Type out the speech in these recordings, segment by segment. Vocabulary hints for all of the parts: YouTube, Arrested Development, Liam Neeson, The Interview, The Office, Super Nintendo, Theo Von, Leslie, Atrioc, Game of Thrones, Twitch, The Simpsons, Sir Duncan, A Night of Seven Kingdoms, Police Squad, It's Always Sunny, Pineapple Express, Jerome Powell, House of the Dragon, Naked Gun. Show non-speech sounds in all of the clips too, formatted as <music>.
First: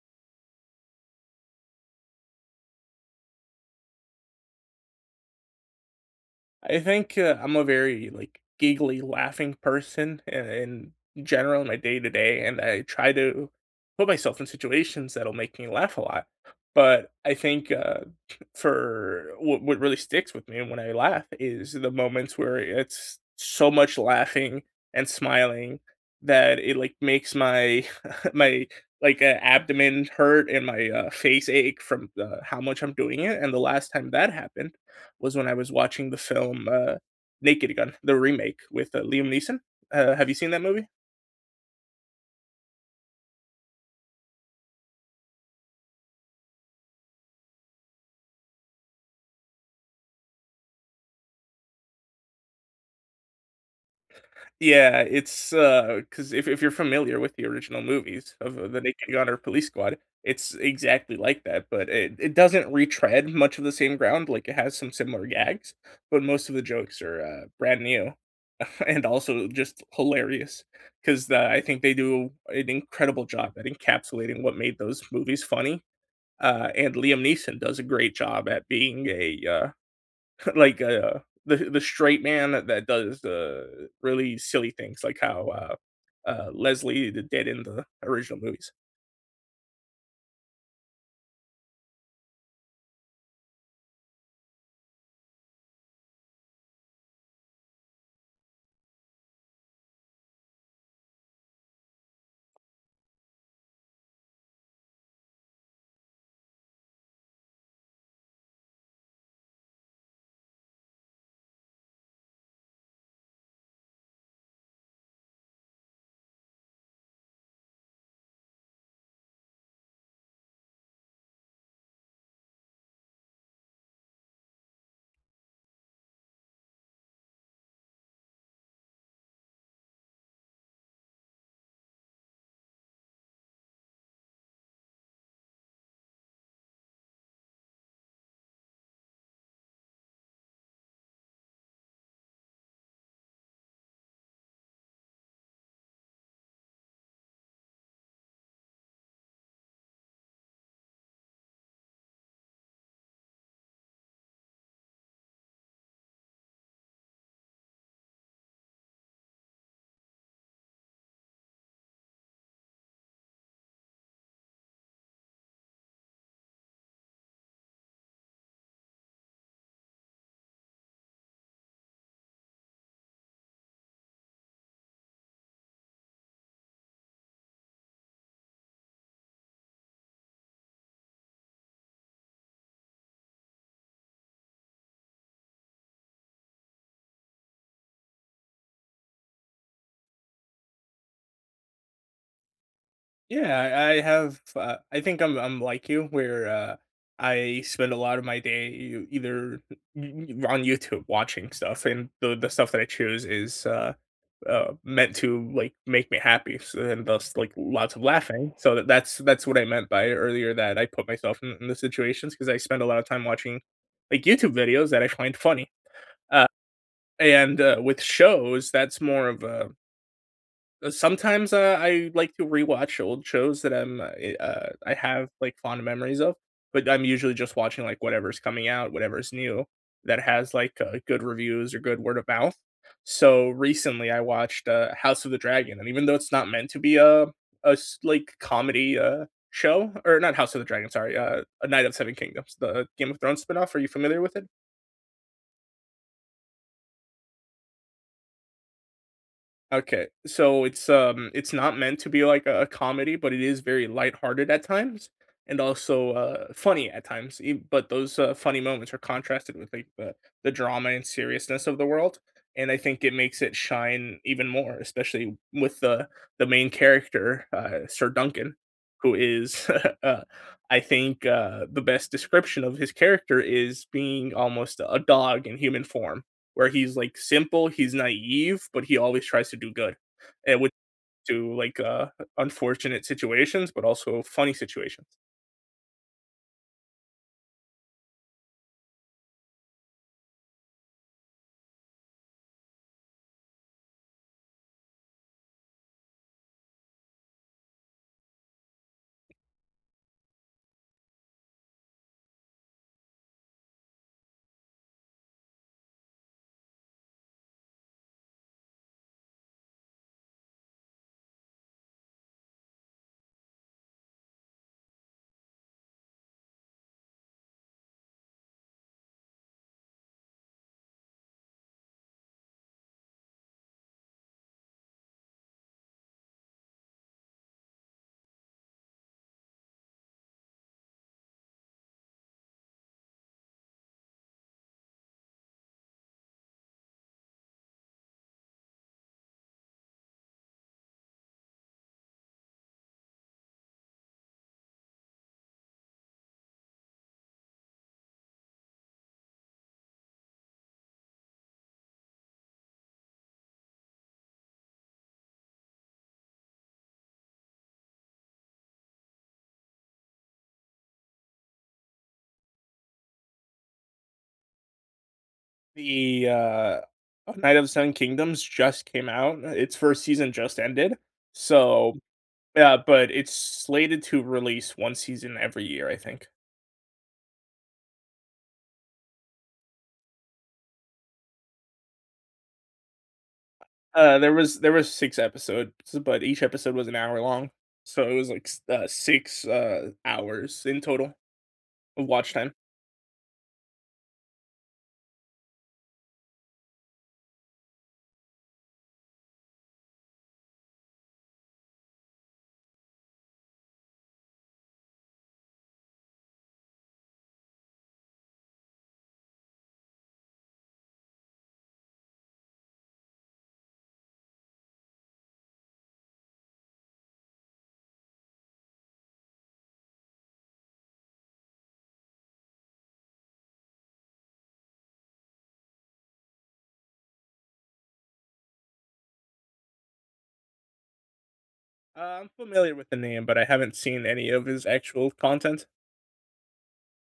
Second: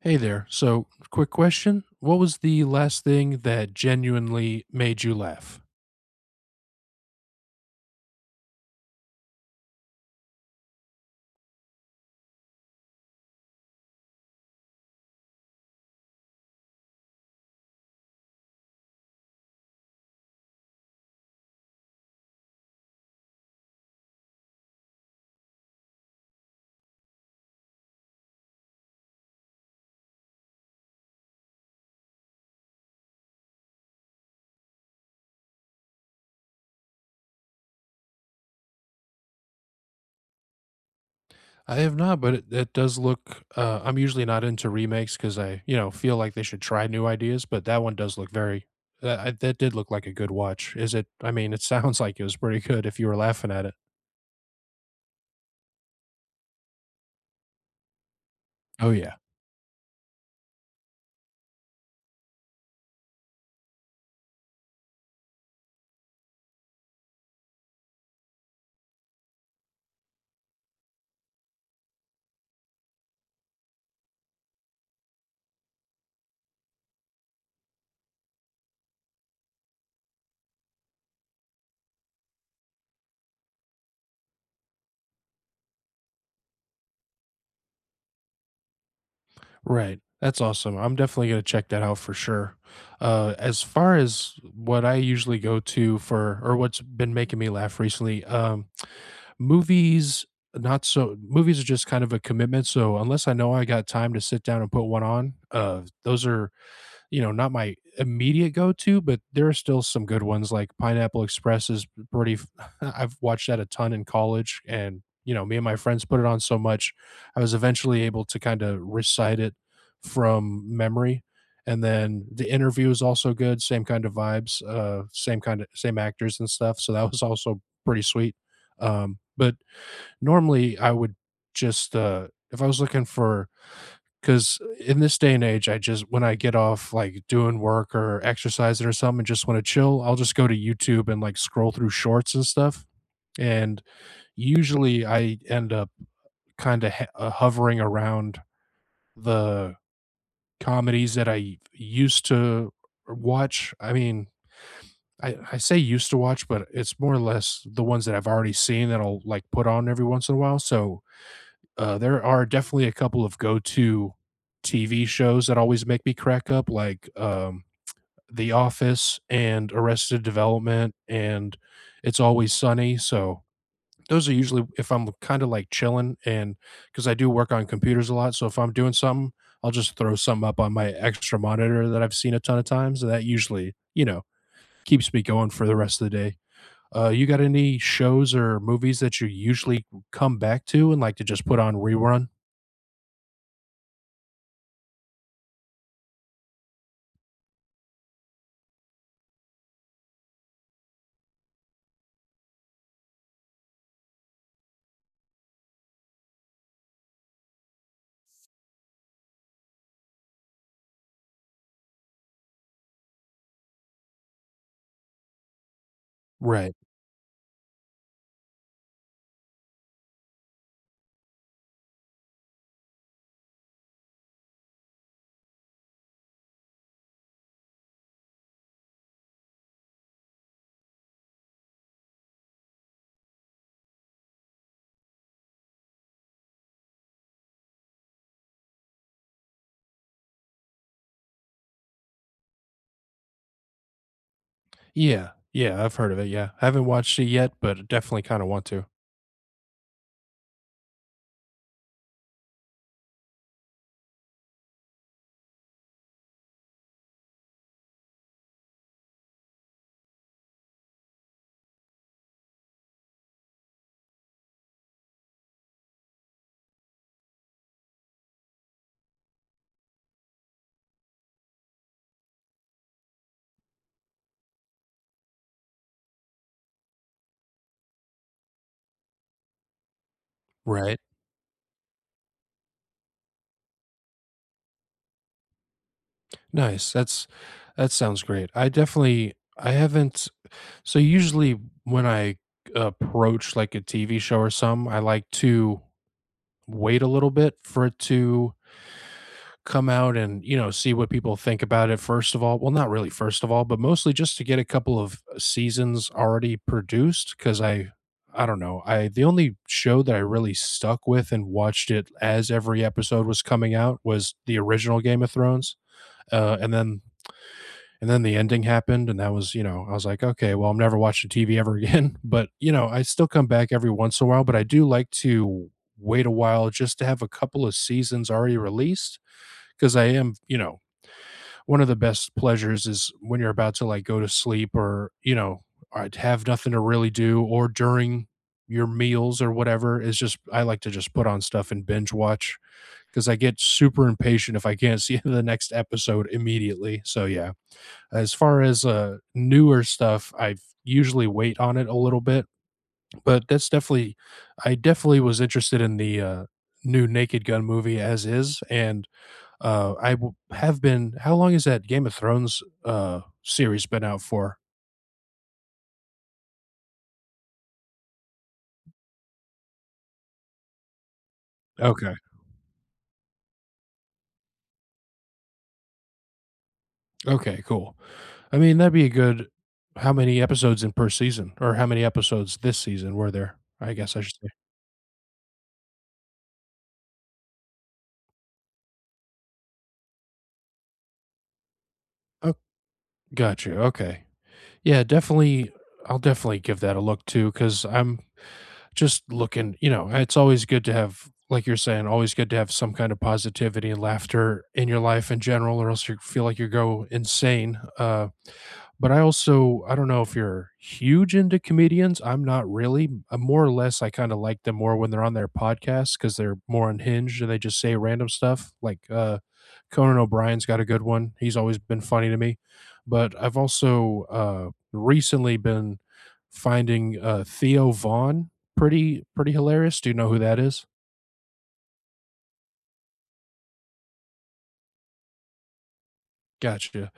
Hey there. So, quick question. What was the last thing that genuinely made you laugh? I think, I'm a very, like, giggly, laughing person I in general in my day to day, and I try to put myself in situations that'll make me laugh a lot. But I think, for what really sticks with me when I laugh is the moments where it's so much laughing and smiling that it, like, makes my <laughs> my, like, abdomen hurt and my, face ache from, how much I'm doing it, and the last time that happened, was when I was watching the film Naked Gun, the remake with Liam Neeson. Have you seen that movie? I have not, but it does look. I'm usually not into remakes because I, you know, feel like they should try new ideas. But that one does look very. That did look like a good watch. Is it? I mean, it <laughs> sounds like it was pretty good if you were laughing at it. Yeah, it's because if you're familiar with the original movies of the Oh Naked yeah. Gun or Police Squad, it's exactly like that, but it doesn't retread much of the same ground. Like it has some similar gags, but most of the jokes are brand new <laughs> and also just hilarious because I think they do an incredible job at encapsulating what made those movies funny. And Liam Neeson does a great job at being a <laughs> like the straight man that does the really silly things, like how Leslie did in the original movies. Right. That's awesome. I'm definitely going to check that out for sure. As far as what I usually go to for, or what's been making me laugh recently, movies, not so movies are just kind of a commitment, so unless I know I got time to sit down and put one on, those are, you know, not my immediate go-to, but there are still some good ones, like Pineapple Express is pretty f <laughs> I've watched that a ton in college, and, you know, me and my friends put it on so much, I was eventually able to kinda recite it from memory, and then The Interview is also good, same kind of vibes, same kinda same actors and stuff, so that was also pretty sweet, but normally, I would just, if I was looking for, because in this day and age, I just when I get off like doing work or exercising or something and just want to chill, I'll just go to YouTube and like scroll through shorts and stuff. And usually I end up kind of hovering around the comedies that I used to watch. I mean, I say used to watch, but it's more or less the ones that I've already seen that I'll like put on every once in a while. So there are definitely a couple of go-to TV shows that always make me crack up, like, The Office and Arrested Development and It's Always Sunny, so those are usually if I'm kinda, like, chilling, and because I do work on computers a lot, so if I'm doing something, I'll just throw something up on my extra monitor that I've seen a ton of times, and that usually, you know, keeps me going for the rest of the day. You got any shows or movies that you usually come back to and like to just put on rerun? Yeah, I have. I think I'm like you, where I spend a lot of my day either on YouTube watching stuff, and the stuff that I choose is meant to, like, make me happy, so, and thus like lots of laughing. So that's what I meant by earlier, that I put myself in the situations, because I spend a lot of time watching like YouTube videos that I find funny. Uh, Right. and With shows, that's more of a sometimes I like to rewatch old shows that I have like fond memories of, but I'm usually just watching like whatever's coming out, whatever's new that has like good reviews or good word of mouth. So recently, I watched House of the Dragon, and even though it's not meant to be a like comedy show, or not House of the Dragon, sorry, A Night of Seven Kingdoms, the Game of Thrones spinoff. Are you familiar with it? Yeah. Yeah, I've heard of it, yeah. I haven't watched it yet, but definitely kinda want to. Okay, so it's not meant to be like a comedy, but it is very lighthearted at times and also, funny at times, e but those, funny moments are contrasted with, like, the drama and seriousness of the world, and I think it makes it shine even more, especially with the main character, Sir Duncan, who is, <laughs> uh, I think, the best description of his character is being almost a dog in human form, where he's like simple, he's naive, but he always tries to do good, and with Right. to like unfortunate situations, but also funny situations. Nice, that's that sounds great. I definitely I haven't, so usually when I approach, like, a TV show or some, I like to wait a little bit for it to come out and you know see what people think about it first of all, well not really first of all but mostly just to get a couple of seasons already produced because I don't know, I the only show that I really stuck with and watched it as every episode was coming out was the original Game of Thrones, and then and then the ending happened and that was you know I was like okay well I'm never watching TV ever again <laughs> but you know I still come back every once in a while but I do like to wait a while just to have a couple of seasons already released because I am you know one of the best pleasures is when you're about to like go to sleep or you know or have nothing to really do or during your meals or whatever is just I like to just put on stuff and binge watch because I get super impatient if I can't see <laughs> the next episode immediately. So yeah, as far as newer stuff, I usually wait on it a little bit, but that's definitely I definitely was interested in the new Naked Gun movie as is and I w have been how long has that Game of Thrones, series been out for? The Night of the Seven Kingdoms just came out; its first season just ended, so Okay. yeah, but it's slated to release one season every year, I think. Okay, cool. I mean, that'd be a good how many episodes in per season? Or how many episodes this season were there? I guess I There should say. was 6 episodes, but each episode was an hour long, so it was like 6 hours in total of watch time. Oh, got you, okay. Yeah, definitely I'll definitely give that a look too, because 'cause I'm just looking you know, it's always good to have like you're saying, always good to have some kind of positivity and laughter in your life in general or else you feel like you go insane, but I also I don't know if you're huge into comedians, I'm not really. I'm more or less I kinda like them more when they're on their podcasts because 'cause they're more unhinged and they just say random stuff, like, Conan O'Brien's got a good one, he's always been funny to me. But I've also, recently been finding, Theo Von pretty hilarious. Do you know who that is? I'm familiar with the name, but I haven't seen any of his actual content. Gotcha.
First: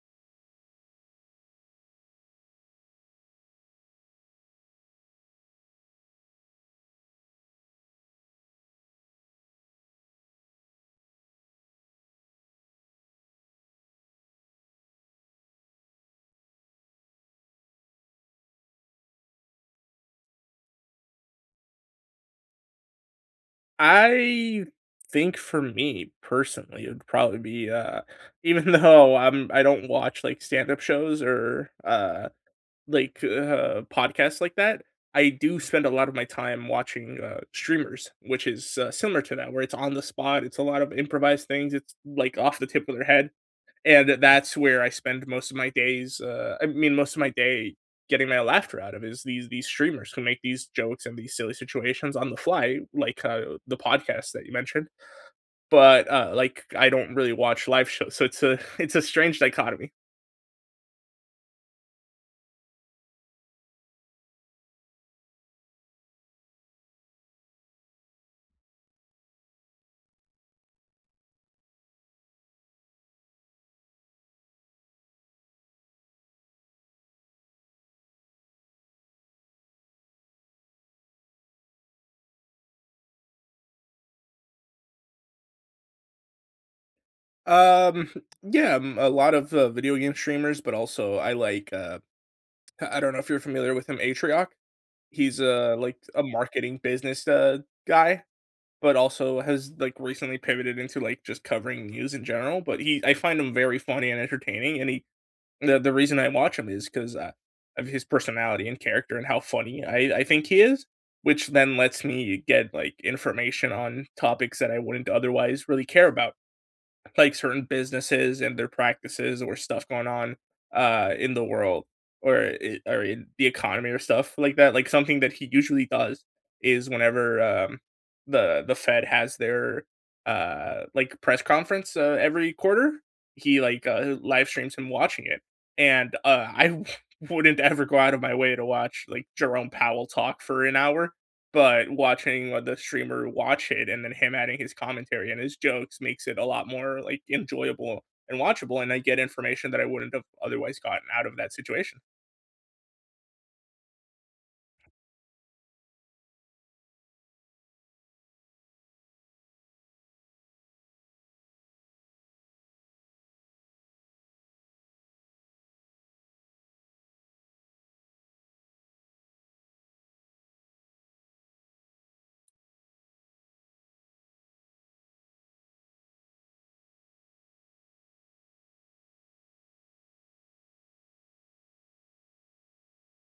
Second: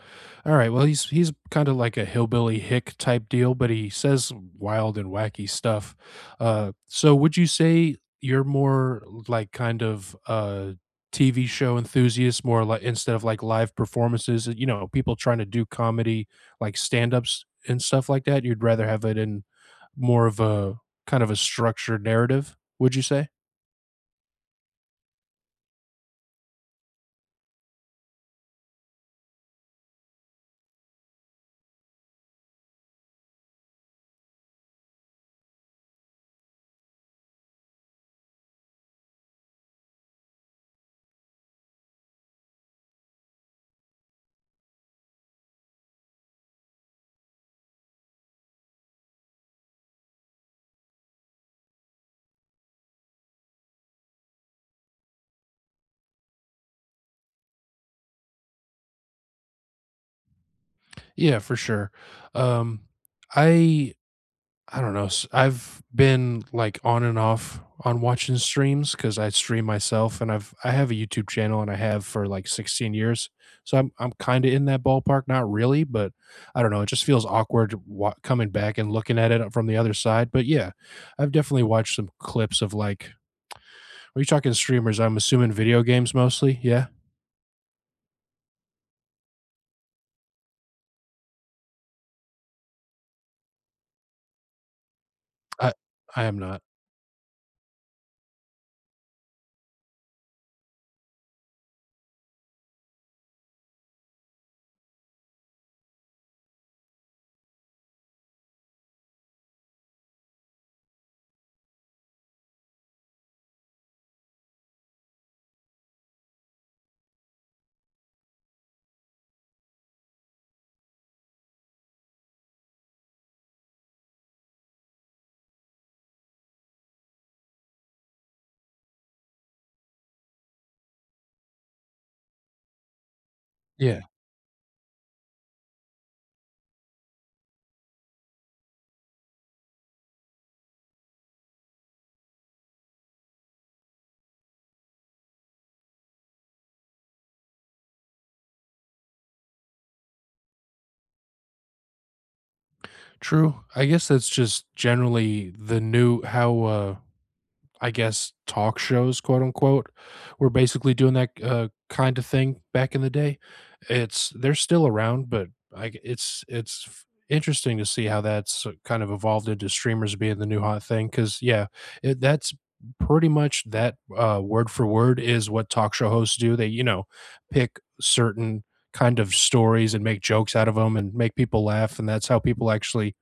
All right. Well, he's kind of like a hillbilly hick type deal, but he says wild and wacky stuff. So, would you say you're more like kind of a TV show enthusiast, more like instead of like live performances? You know, people trying to do comedy, like stand ups and stuff like that. You'd rather have it in more of a kind of a structured narrative. Would you say? I think for me personally, it would probably be <laughs> even though I don't watch like stand up shows or podcasts like that. I do spend a lot of my time watching streamers, which is similar to that, where it's on the spot. It's a lot of improvised things. It's like off the tip of their head. And that's where I spend most of my days. I mean, most of my day getting my laughter out of is these streamers who make these jokes and these silly situations on the fly, like the podcast that you mentioned. But like, I don't really watch live shows, so it's a <laughs> it's a strange dichotomy. Yeah, for sure. Um, I I don't know. I've been like on and off on watching streams because I stream myself, and I have a YouTube channel, and I have for like 16 years. So I'm kind of in that ballpark, not really, but I don't know. It just feels awkward coming back and looking at it from the other side. But yeah, I've definitely watched some clips of like. Are you talking streamers? I'm assuming video games mostly. Yeah, Um, yeah, a lot of video game streamers, but also I like. I don't know if you're familiar with him, Atrioc. He's I like a I am not. marketing business guy, but also has like recently pivoted into like just covering news in general. But he, I find him very funny and entertaining, and he the reason I watch him is because of his personality and character, and how funny I think he is, which then lets me get like information on topics that I wouldn't otherwise really care about, like certain businesses and their practices, or stuff going on in the world, or or in the economy or stuff like that. Like something that he usually does is whenever the Fed has their like press conference every quarter, he like Yeah, live streams him watching it, and I <laughs> wouldn't ever go out of my way to watch like Jerome Powell talk for an hour, but watching what the streamer watch it and then him adding his commentary and his jokes makes it a lot more, like, enjoyable and watchable, and I get information that I wouldn't have otherwise gotten out of that situation. true. I guess that's just generally the new how. I guess talk shows, quote unquote, were basically doing that kind of thing back in the day. It's they're still around, but it's interesting to see how that's kind of evolved into streamers being the new hot thing. Because yeah, it, that's pretty much that word for word is what talk show hosts do. They you know pick certain kind of stories and make jokes out of them and make people laugh, and that's how people actually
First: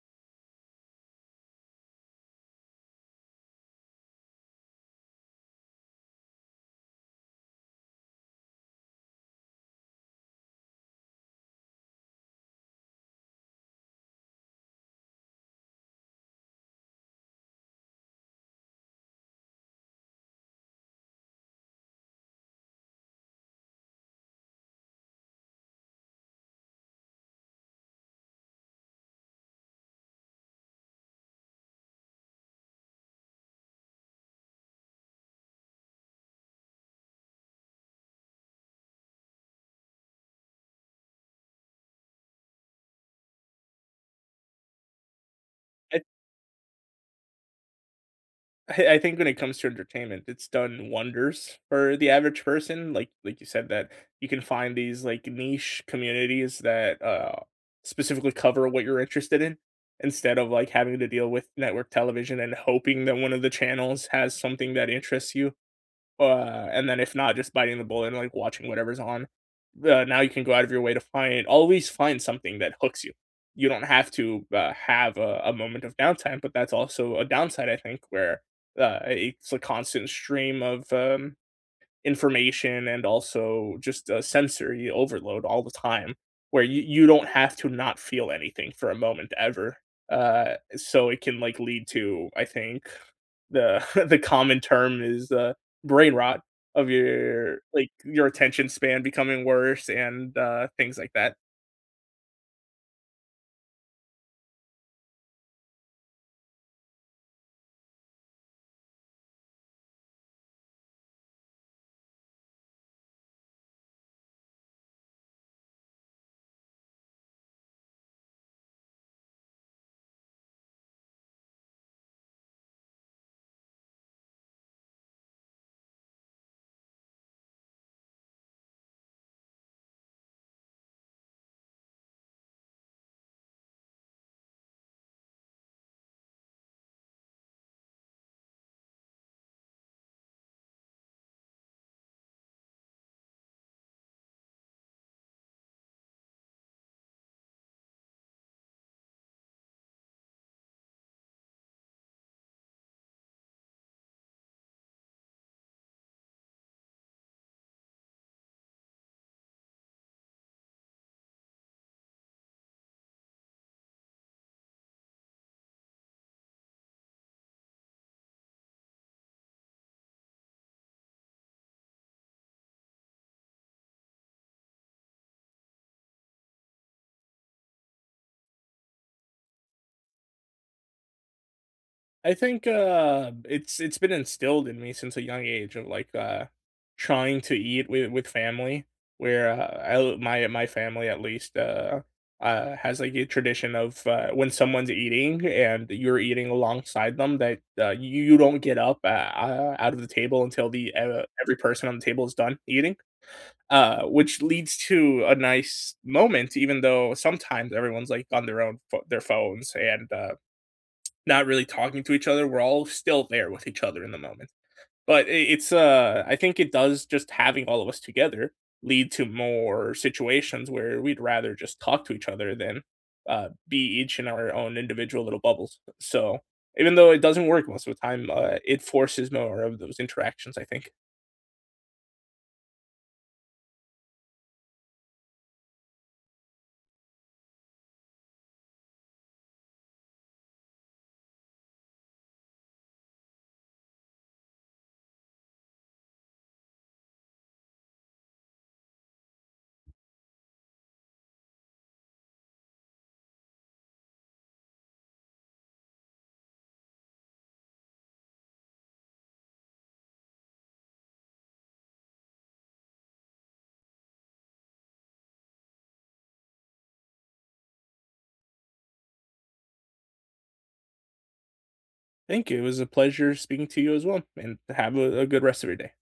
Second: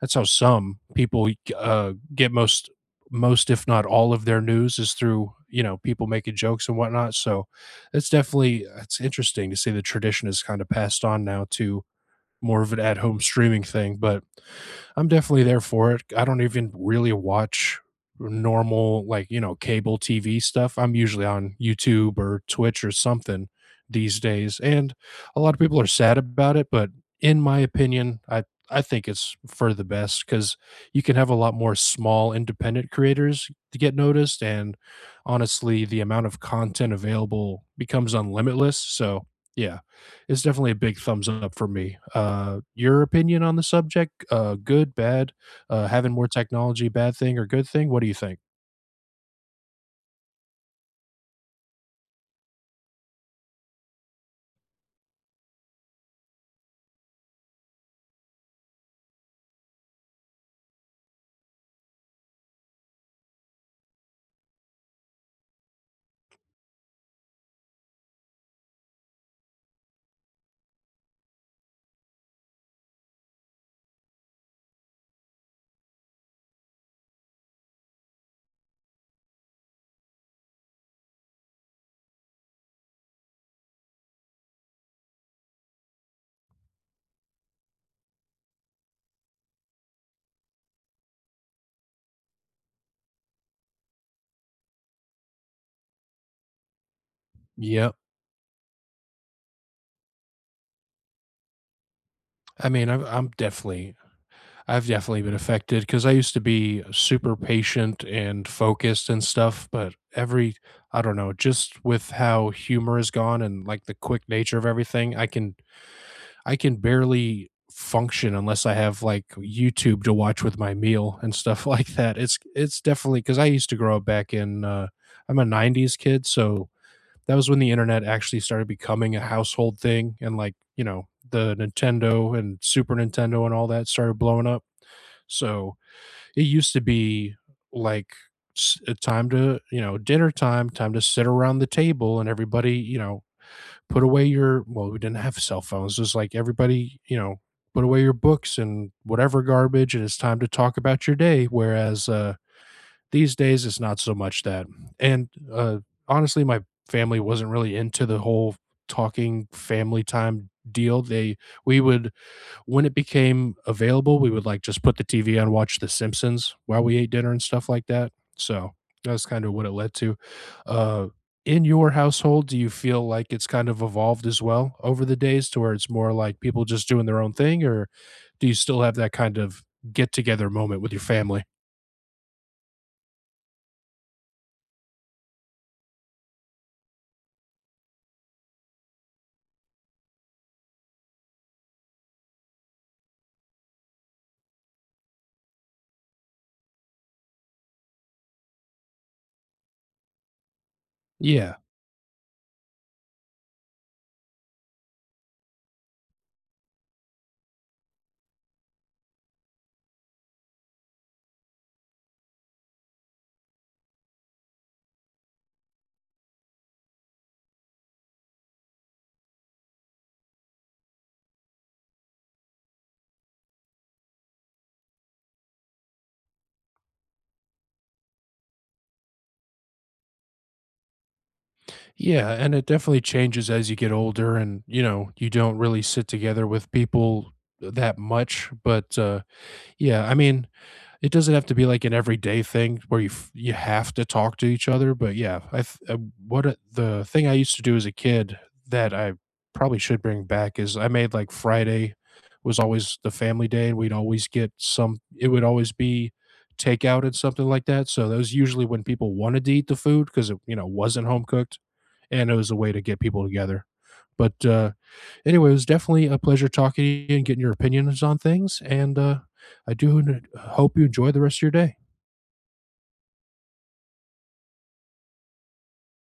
that's how some people get most most if not all of their news is through you know people making jokes and whatnot. So it's definitely it's interesting to see the tradition is kind of passed on now to more of an at home streaming thing, but I'm definitely there for it. I don't even really watch normal like, you know, cable TV stuff. I'm usually on YouTube or Twitch or something these days. And a lot of people are sad about it, but in my opinion, I think it's for the best cuz you can have a lot more small independent creators to get noticed and honestly, the amount of content available becomes unlimitless. So, yeah it's definitely a big thumbs up for me. Your opinion on the subject? Good, bad? I Having more technology, bad thing or good thing? What do you think? I think when it comes to entertainment, it's done wonders for the average person, like you said, that you can find these, like, niche communities that, specifically cover what you're interested in, instead of, like, having to deal with network television and hoping that one of the channels has something that interests you. And then if not, just biting the bullet and, like, watching whatever's on. Now you can go out of your way to find always find something that hooks you. You don't have to, have a moment of downtime, but that's also a downside, I think, where, it's a constant stream of, information, and also just a sensory overload all the time, where you don't have to not feel anything for a moment ever. So it can, like, lead to, I think the <laughs> the common term is, brain rot, of your like, Yep. your attention span becoming worse, and, things like that. I mean, I'm definitely, I've definitely been affected because I used to be super patient and focused and stuff, but every, I don't know, just with how humor is gone and like the quick nature of everything, I can barely function unless I have like YouTube to watch with my meal and stuff <laughs> like that. It's definitely because I used to grow up back in I'm a '90s kid, so that was when the internet actually started becoming a household thing, and like you know the Nintendo and Super Nintendo and all that started blowing up. So it used to be like a time to you know dinner time, time to sit around the table and everybody you know put away your well we didn't have cell phones just like everybody you know put away your books and whatever garbage and it's time to talk about your day whereas these days it's not so much that and honestly my family wasn't really into the whole talking family time deal they we would when it became available, we would like just put the TV on, watch The Simpsons while we ate dinner and stuff like that. So that's kind of what it led to. Uh, in your household, do you feel like it's kind of evolved as well over the days to where it's more like people just doing their own thing, or do you still have that kind of get together moment with your family? I think, it's been instilled in me since a young age of, like, trying to eat with family, where, I my family, at least, has, like, a tradition of, when someone's eating and you're eating alongside them, that, you you don't get up, out of the table until every Yeah. person on the table is done eating. Uh, which leads to a nice moment, even though sometimes everyone's like on their own their phones, and not really talking to each other. We're all still there with each other in the moment, but it's I think it does, just having all of us together, lead to more situations where we'd rather just talk to each other than be each in our own individual little bubbles. So even though it doesn't work most of the time, it forces more of those interactions, I think. Yeah. And it definitely changes as you get older and, you know, you don't really sit together with people that much. But yeah, I mean, it doesn't have to be like an everyday thing where you have to talk to each other but yeah what the thing I used to do as a kid that I probably should bring back is I made like Friday was always the family day and we'd always get some it would always be takeout and something like that so that was usually when people wanted to eat the food because it you know wasn't home cooked and it was a way to get people together but anyway, it was definitely a pleasure talking to you and getting your opinions on things. And I do hope you enjoy the rest of your day. Thank you. It was a pleasure speaking to you as well, and have a good rest of your day.